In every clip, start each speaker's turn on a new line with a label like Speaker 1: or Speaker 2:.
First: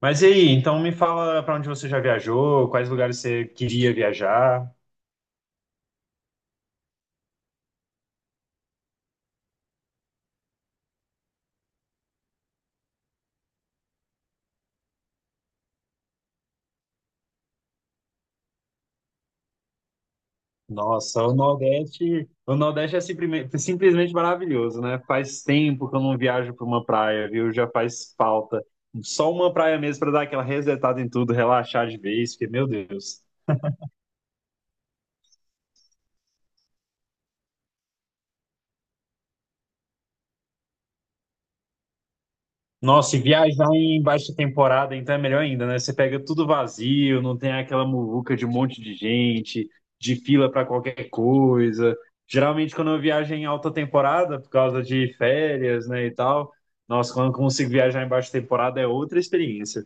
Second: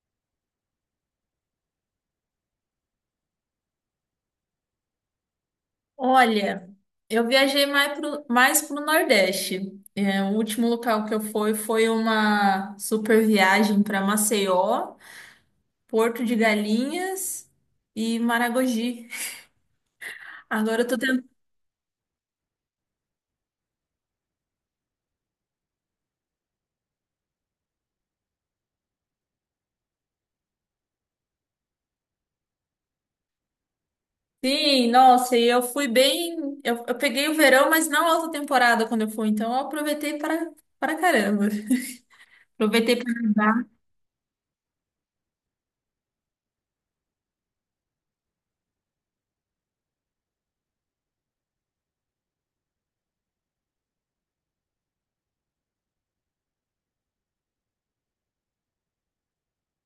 Speaker 1: Mas e aí, então me fala para onde você já viajou, quais lugares você queria viajar.
Speaker 2: Olha, eu viajei mais pro Nordeste. É, o último local que eu fui foi uma super viagem para Maceió, Porto de Galinhas e Maragogi. Agora eu tô
Speaker 1: Nossa,
Speaker 2: tentando.
Speaker 1: o Nordeste é simplesmente maravilhoso, né? Faz tempo que eu não viajo para uma praia, viu? Já faz falta. Só uma praia mesmo para dar aquela resetada em tudo, relaxar de vez, porque, meu Deus.
Speaker 2: Sim, nossa, e eu fui bem. Eu peguei o verão, mas não alta temporada quando eu fui, então eu aproveitei para caramba. Aproveitei para
Speaker 1: Nossa, e viajar
Speaker 2: nadar.
Speaker 1: em baixa temporada, então é melhor ainda, né? Você pega tudo vazio, não tem aquela muvuca de um monte de gente, de fila para qualquer coisa. Geralmente, quando eu viajo em alta temporada, por causa de férias, né, e tal, nossa, quando eu consigo viajar em baixa temporada é outra experiência.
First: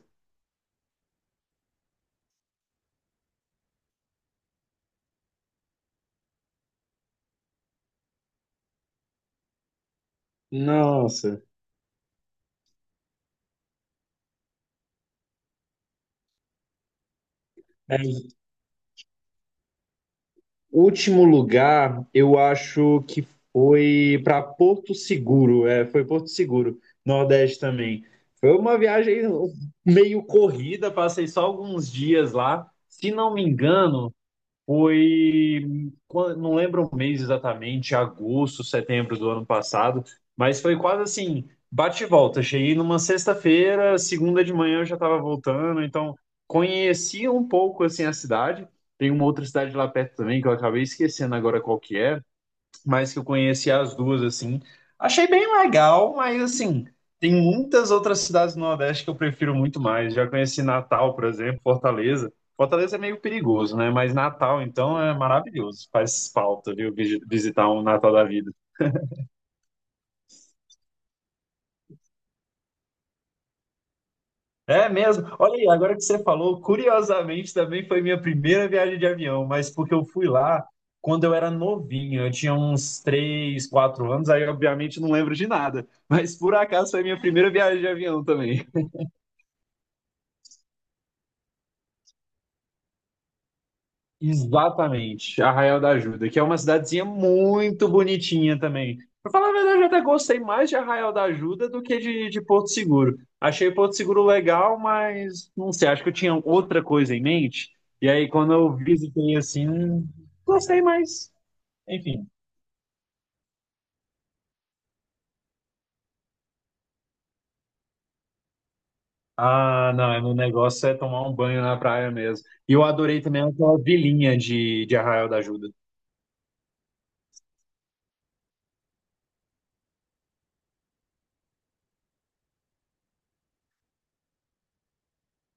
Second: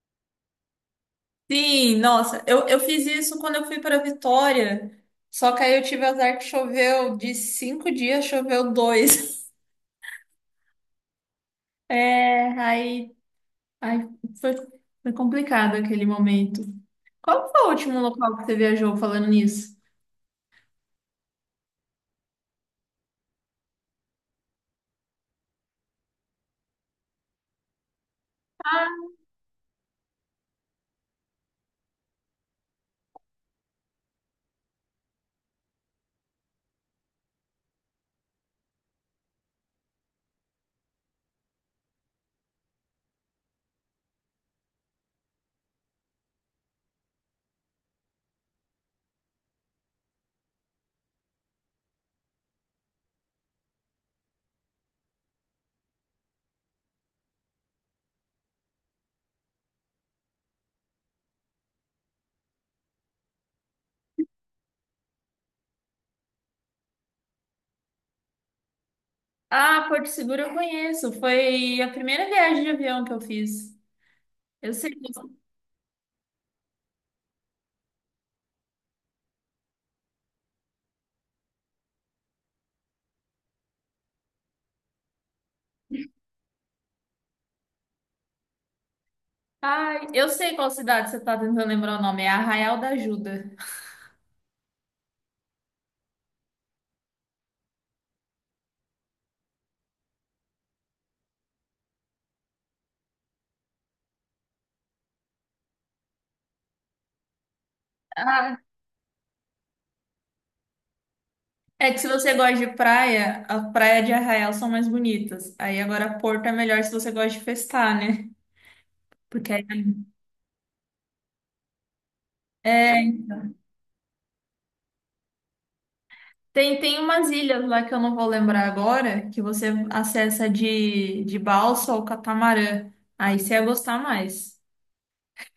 Speaker 2: Sim, nossa, eu fiz isso quando eu fui para Vitória, só que aí eu tive azar que choveu, de 5 dias choveu dois.
Speaker 1: Nossa.
Speaker 2: É, aí foi, foi complicado aquele momento. Qual foi o último local que você viajou falando nisso?
Speaker 1: Último lugar, eu acho que foi para Porto Seguro, é, foi Porto Seguro, Nordeste também. Foi uma
Speaker 2: Ah,
Speaker 1: viagem meio corrida, passei só alguns dias lá. Se não me engano, foi, não lembro o mês exatamente, agosto, setembro do ano passado, mas foi quase assim, bate e volta. Cheguei numa sexta-feira, segunda de manhã eu já estava voltando, então conheci um pouco assim a cidade. Tem uma outra cidade lá perto também que eu acabei esquecendo agora qual que é, mas que eu conheci as duas, assim. Achei bem legal, mas, assim, tem muitas outras cidades do Nordeste que eu prefiro muito mais. Já conheci Natal, por exemplo, Fortaleza. Fortaleza é meio perigoso, né? Mas Natal, então, é maravilhoso. Faz falta, viu, visitar um Natal da vida.
Speaker 2: ah, Porto Seguro eu conheço, foi a primeira viagem de avião que eu fiz. Eu
Speaker 1: É
Speaker 2: sei.
Speaker 1: mesmo. Olha aí, agora que você falou, curiosamente também foi minha primeira viagem de avião, mas porque eu fui lá quando eu era novinho, eu tinha uns 3 4 anos, aí obviamente não lembro de nada, mas por acaso foi minha primeira viagem de avião também.
Speaker 2: Ai, eu sei qual cidade você está tentando lembrar o nome, é Arraial da Ajuda.
Speaker 1: Exatamente, Arraial da Ajuda, que é uma cidadezinha muito bonitinha também. Pra falar a verdade, eu até gostei mais de Arraial da Ajuda do que de Porto Seguro. Achei Porto Seguro legal, mas não sei, acho que eu tinha outra coisa em mente. E aí, quando
Speaker 2: Ah,
Speaker 1: eu visitei assim, gostei mais.
Speaker 2: é que se
Speaker 1: Enfim.
Speaker 2: você gosta de praia, a praia de Arraial são mais bonitas. Aí agora Porto é melhor se você gosta de festar, né? Porque aí
Speaker 1: Ah, não, é, o negócio é tomar um banho na praia mesmo. E eu
Speaker 2: é,
Speaker 1: adorei também aquela vilinha de Arraial da Ajuda.
Speaker 2: tem umas ilhas lá que eu não vou lembrar agora, que você acessa de balsa ou catamarã. Aí você ia gostar mais.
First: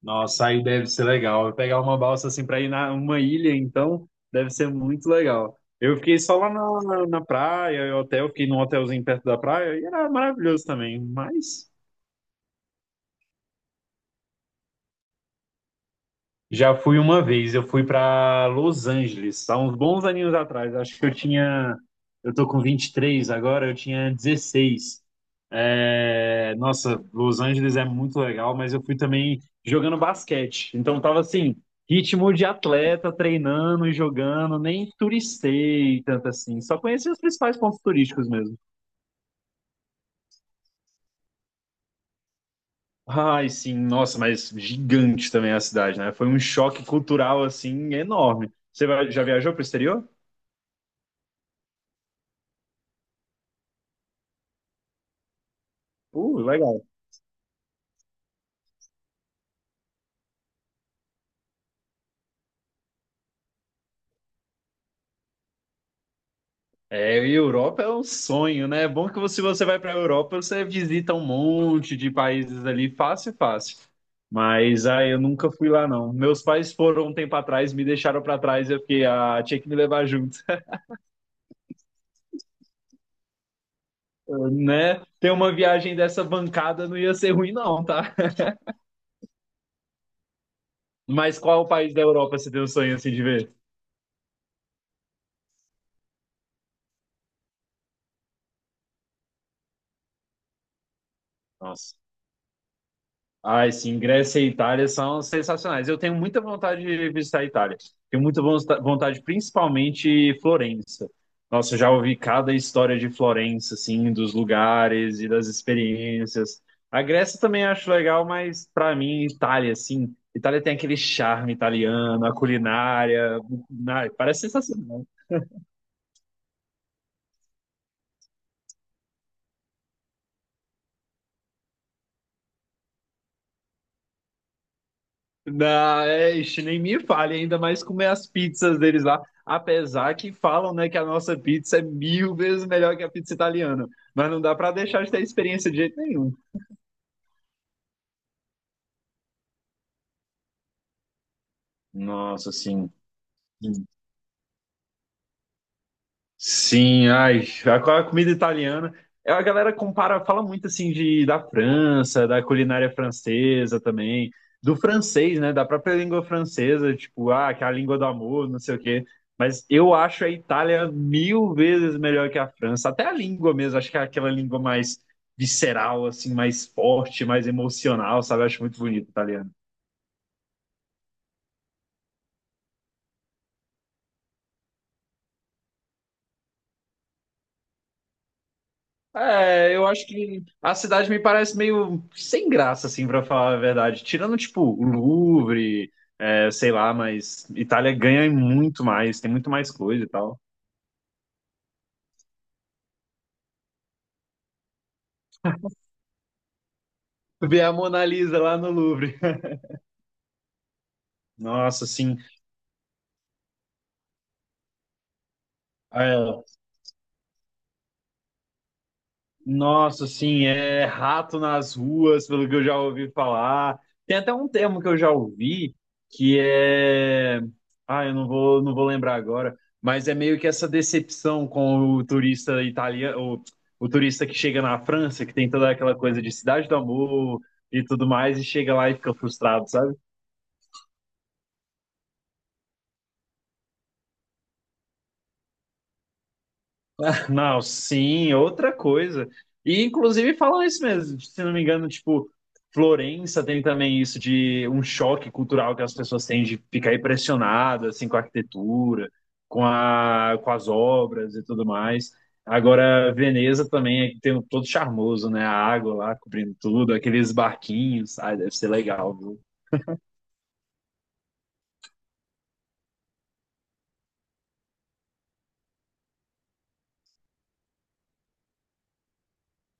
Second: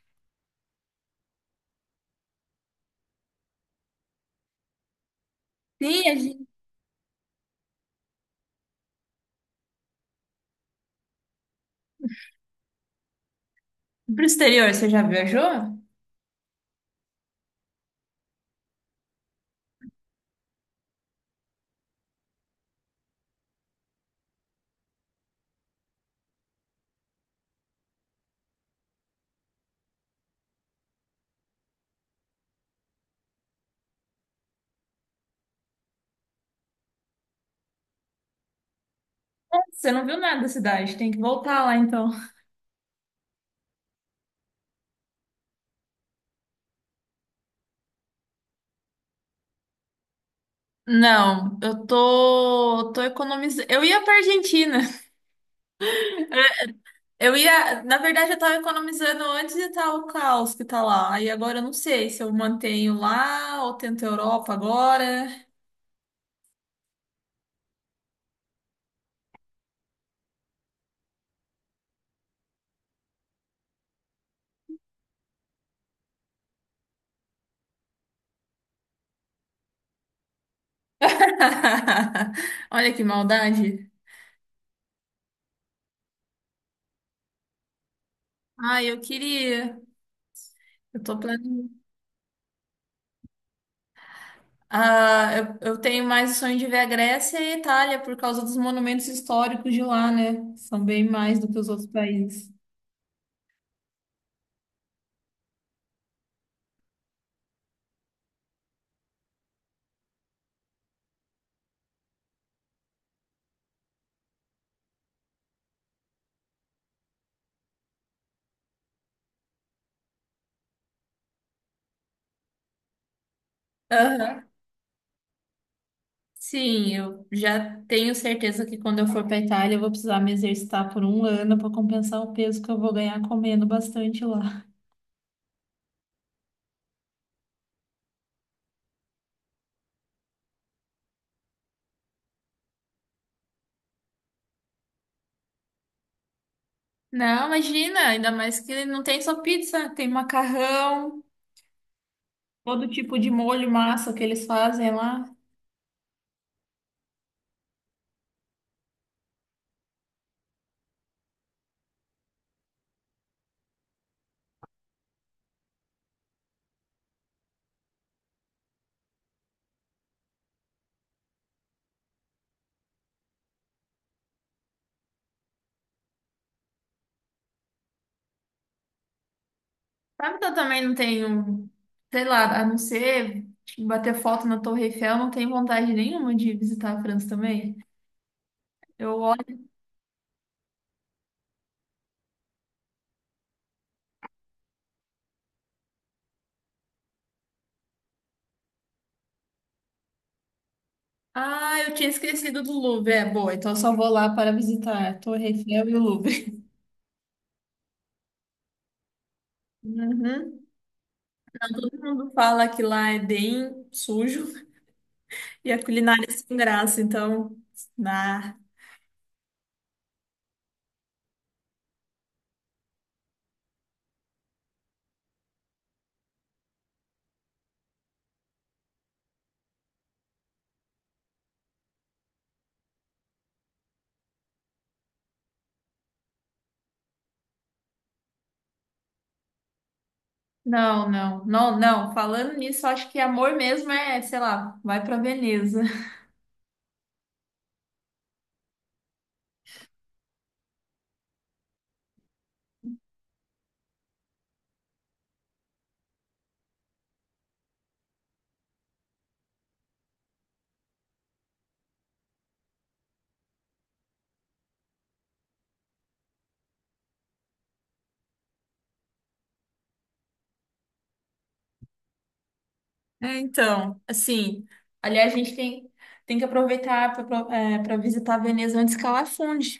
Speaker 1: Nossa, aí deve ser legal. Pegar uma balsa assim para ir na uma ilha, então, deve ser muito legal. Eu
Speaker 2: Sim, a
Speaker 1: fiquei só
Speaker 2: gente...
Speaker 1: lá na praia, eu hotel, fiquei num hotelzinho perto da praia, e era maravilhoso também. Mas.
Speaker 2: Pro exterior, você já viajou?
Speaker 1: Já fui uma vez, eu fui para Los Angeles, há uns bons aninhos atrás. Acho que eu tinha. Eu tô com 23 agora, eu tinha 16. É, nossa, Los Angeles é muito legal, mas eu fui também jogando basquete. Então tava assim, ritmo de atleta, treinando e jogando, nem turistei tanto assim. Só conheci os principais pontos turísticos mesmo.
Speaker 2: Você não viu nada da cidade, tem que voltar lá então.
Speaker 1: Ai, sim, nossa, mas gigante também a cidade, né? Foi um choque cultural assim enorme. Já viajou para o exterior?
Speaker 2: Não, eu tô economizando. Eu ia pra Argentina.
Speaker 1: Legal.
Speaker 2: Na verdade, eu tava economizando antes de tal o caos que tá lá. Aí agora eu não sei se eu mantenho lá ou tento Europa agora.
Speaker 1: É, e Europa é um sonho, né? É bom que se você vai para a Europa, você visita um monte de países ali, fácil, é fácil. Mas eu nunca fui lá, não. Meus pais foram um tempo atrás, me deixaram para trás, eu fiquei, tinha que me levar junto,
Speaker 2: Olha que maldade.
Speaker 1: né? Ter uma viagem dessa bancada não ia ser ruim, não, tá?
Speaker 2: Ah, eu queria. Eu tô
Speaker 1: Mas qual
Speaker 2: planejando.
Speaker 1: país da Europa você tem um sonho assim de ver?
Speaker 2: Ah, eu tenho mais o sonho de ver a Grécia e a Itália por causa dos monumentos históricos de lá, né? São bem mais do que os outros
Speaker 1: Nossa.
Speaker 2: países.
Speaker 1: Ai, sim, Grécia e Itália são sensacionais. Eu tenho muita vontade de visitar a Itália. Tenho muita vontade, principalmente Florença. Nossa, eu já ouvi cada história de Florença, assim, dos lugares e das experiências. A Grécia também acho legal, mas para mim, Itália, assim, Itália tem aquele charme italiano, a culinária, parece
Speaker 2: Aham.
Speaker 1: sensacional.
Speaker 2: Sim, eu já tenho certeza que quando eu for para Itália eu vou precisar me exercitar por um ano para compensar o peso que eu vou ganhar comendo bastante lá.
Speaker 1: Não, é, ixi, nem me fale, ainda mais comer as pizzas deles lá. Apesar que falam, né, que a nossa pizza é mil vezes melhor que a pizza italiana. Mas não dá pra deixar de ter experiência de jeito nenhum.
Speaker 2: Não, imagina, ainda mais que não tem só pizza, tem macarrão,
Speaker 1: Nossa,
Speaker 2: todo
Speaker 1: sim.
Speaker 2: tipo de molho, massa que eles fazem lá.
Speaker 1: Sim, ai, a comida italiana. É, a galera compara, fala muito assim de da França, da culinária francesa também, do francês, né, da própria língua francesa, tipo, que é a língua do amor, não sei o quê. Mas eu acho a Itália mil vezes melhor que a França, até a língua mesmo, acho que é aquela língua mais visceral, assim, mais forte, mais emocional, sabe? Eu acho muito bonito o italiano.
Speaker 2: Sabe que eu também não tenho, sei lá, a não ser tipo, bater foto na Torre Eiffel, não tenho vontade nenhuma de visitar a França também. Eu olho,
Speaker 1: É, eu acho que a cidade me parece meio sem graça, assim, pra falar a verdade. Tirando, tipo, o Louvre, é, sei lá, mas Itália ganha em muito mais, tem muito mais coisa e tal.
Speaker 2: ah, eu tinha esquecido do Louvre, é boa, então eu só vou lá para visitar a Torre Eiffel e o Louvre.
Speaker 1: Ver a Mona Lisa lá no Louvre.
Speaker 2: Uhum.
Speaker 1: Nossa,
Speaker 2: Todo
Speaker 1: assim,
Speaker 2: mundo fala que lá é bem sujo e a
Speaker 1: é,
Speaker 2: culinária é sem graça, então, nah.
Speaker 1: Nossa, assim, é rato nas ruas, pelo que eu já ouvi falar. Tem até um termo que eu já ouvi que é. Ah, eu não vou lembrar agora, mas é meio que essa decepção com o turista italiano, o turista que chega na França, que tem toda aquela coisa de cidade do amor e tudo mais, e chega lá e fica frustrado, sabe?
Speaker 2: Não, não, não, não. Falando nisso, eu acho que amor mesmo é, sei lá, vai para Veneza.
Speaker 1: Não, sim, outra coisa. E inclusive falam isso mesmo, se não me engano, tipo, Florença tem também isso de um choque cultural que as pessoas têm de ficar impressionadas assim com a arquitetura, com as obras e tudo mais. Agora, Veneza também tem um todo charmoso, né? A água lá cobrindo tudo, aqueles barquinhos, ai, deve ser legal.
Speaker 2: É, então, assim, aliás, a gente tem que aproveitar para visitar Veneza antes que ela afunde.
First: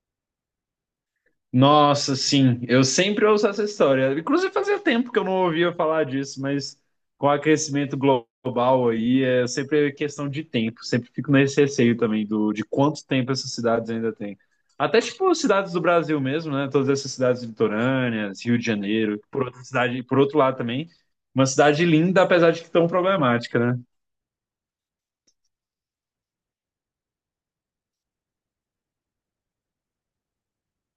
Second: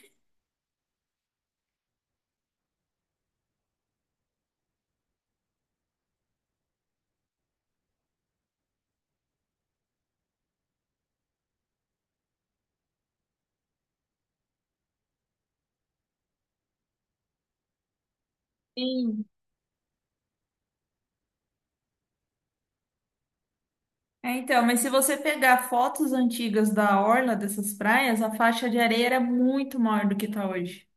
Speaker 1: Nossa, sim, eu sempre ouço essa história. Inclusive, fazia tempo que eu não ouvia falar disso, mas com o aquecimento global aí, é sempre questão de tempo. Sempre fico nesse receio também de quanto tempo essas cidades ainda têm. Até tipo cidades do Brasil mesmo, né? Todas essas cidades litorâneas, Rio de Janeiro,
Speaker 2: Sim.
Speaker 1: por outra cidade, por outro lado também, uma cidade linda, apesar de que tão problemática, né?
Speaker 2: É, então, mas se você pegar fotos antigas da orla dessas praias, a faixa de areia era muito maior do que está hoje.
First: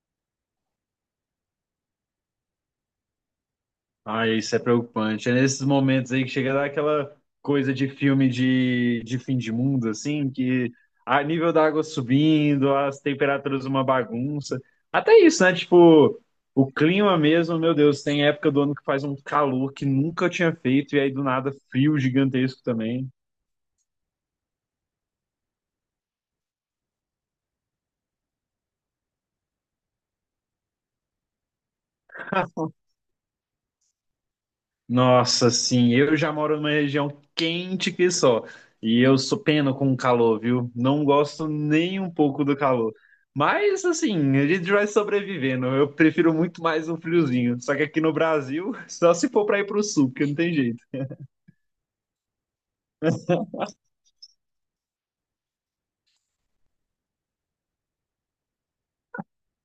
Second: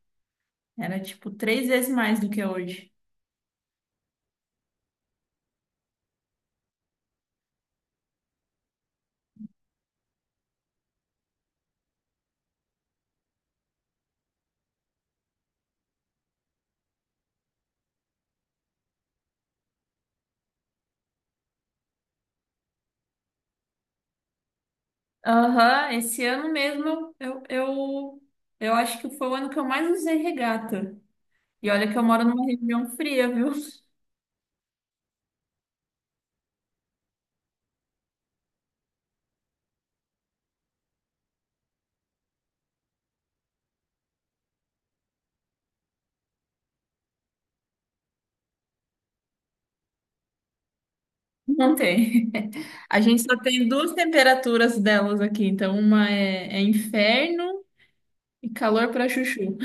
Speaker 2: Era tipo três vezes mais do que é hoje.
Speaker 1: Ai, isso é preocupante. É nesses momentos aí que chega a dar aquela coisa de filme de fim de mundo, assim, que a nível da água subindo, as temperaturas uma bagunça. Até isso, né? Tipo, o clima mesmo, meu Deus, tem época do ano que faz um calor que nunca tinha feito, e aí do nada frio gigantesco também.
Speaker 2: Aham, esse ano mesmo eu acho que foi o ano que eu mais usei regata. E olha que eu moro numa região fria, viu?
Speaker 1: Nossa, sim, eu já moro numa região quente que só. E eu sou pena com o calor, viu? Não gosto nem um pouco do calor. Mas assim, a gente vai sobrevivendo. Eu prefiro muito mais um friozinho. Só que aqui no Brasil, só se for para ir pro sul, porque não tem jeito.
Speaker 2: Não tem. A gente só tem duas temperaturas delas aqui, então uma é inferno e calor pra chuchu.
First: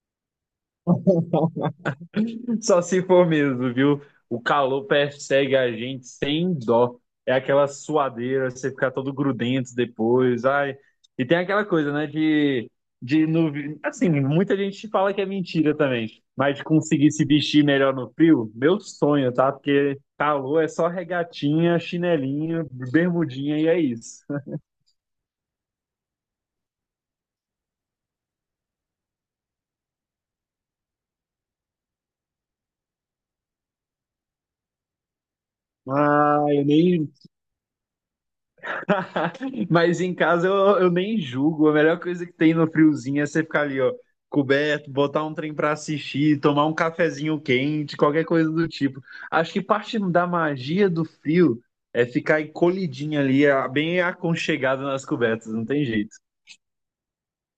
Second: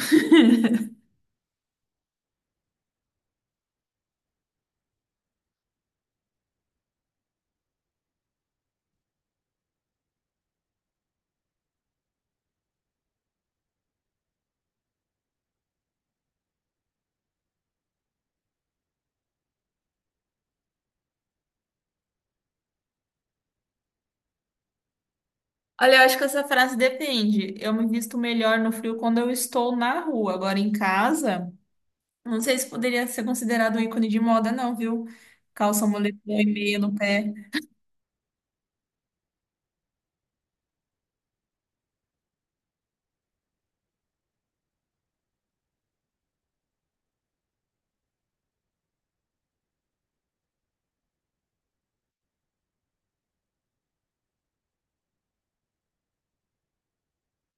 Speaker 1: Só se for mesmo, viu? O calor persegue a gente sem dó. É aquela suadeira, você ficar todo grudento depois. Ai. E tem aquela coisa, né, de no, assim, muita gente fala que é mentira também, mas de conseguir se vestir melhor no frio, meu sonho, tá? Porque calor é só regatinha, chinelinho, bermudinha e é isso.
Speaker 2: Olha, eu acho que essa frase depende. Eu me visto melhor no frio quando eu estou na rua, agora em casa. Não sei se poderia ser considerado um ícone de moda, não, viu? Calça moletom
Speaker 1: Ah,
Speaker 2: e
Speaker 1: eu
Speaker 2: meia no
Speaker 1: nem.
Speaker 2: pé.
Speaker 1: Mas em casa eu nem julgo. A melhor coisa que tem no friozinho é você ficar ali, ó, coberto, botar um trem pra assistir, tomar um cafezinho quente, qualquer coisa do tipo. Acho que parte da magia do frio é ficar encolhidinho ali, bem aconchegado nas cobertas, não tem jeito.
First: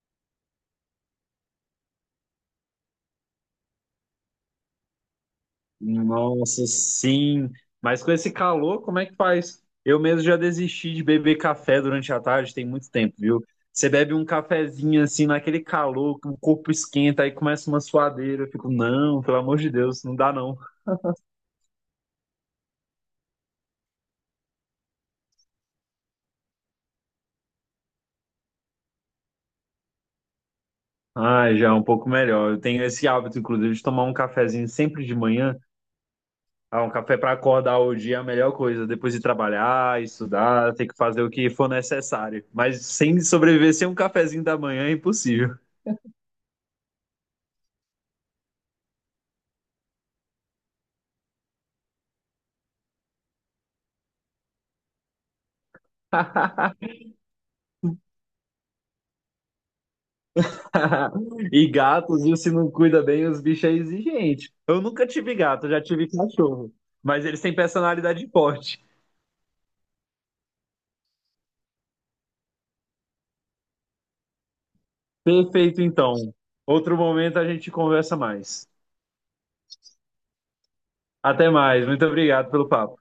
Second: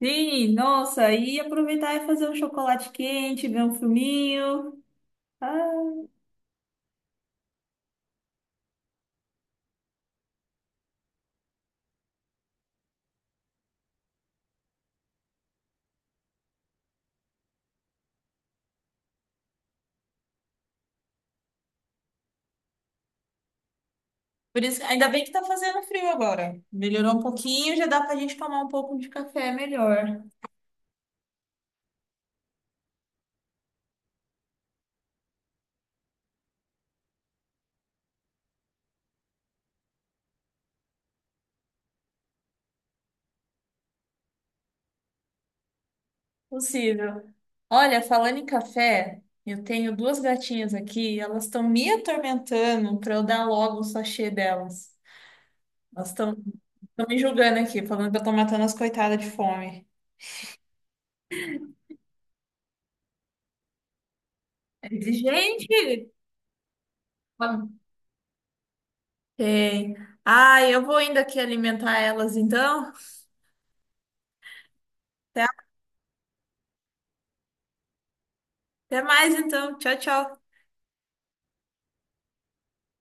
Speaker 2: Sim, nossa, e aproveitar e fazer um chocolate quente, ver um filminho. Ah,
Speaker 1: Nossa, sim. Mas com esse calor, como é que faz? Eu mesmo já desisti de beber café durante a tarde, tem muito tempo, viu? Você bebe um cafezinho assim, naquele calor, que o corpo esquenta, aí começa uma suadeira. Eu fico, não, pelo amor de Deus, não dá não.
Speaker 2: por isso, ainda bem que tá fazendo frio agora. Melhorou um pouquinho, já dá pra gente tomar um pouco de café melhor.
Speaker 1: Ah, já é um pouco melhor. Eu tenho esse hábito, inclusive, de tomar um cafezinho sempre de manhã. Ah, um café para acordar o dia é a melhor coisa. Depois de trabalhar, estudar, ter que fazer o que for necessário. Mas sem sobreviver sem um cafezinho da manhã é impossível.
Speaker 2: Possível. Olha, falando em café, eu tenho duas gatinhas aqui, elas estão me atormentando pra eu dar logo o sachê delas. Elas estão me julgando aqui, falando que eu tô matando as coitadas de fome.
Speaker 1: E gatos, viu, se não cuida bem, os bichos é exigente. Eu
Speaker 2: Eu
Speaker 1: nunca
Speaker 2: disse,
Speaker 1: tive gato, já tive
Speaker 2: Gente,
Speaker 1: cachorro. Mas eles têm personalidade forte.
Speaker 2: tem. Ai, eu vou ainda aqui alimentar elas então. Tá?
Speaker 1: Perfeito, então. Outro momento a gente conversa mais.
Speaker 2: Até mais, então. Tchau, tchau.
Speaker 1: Até mais. Muito obrigado pelo papo.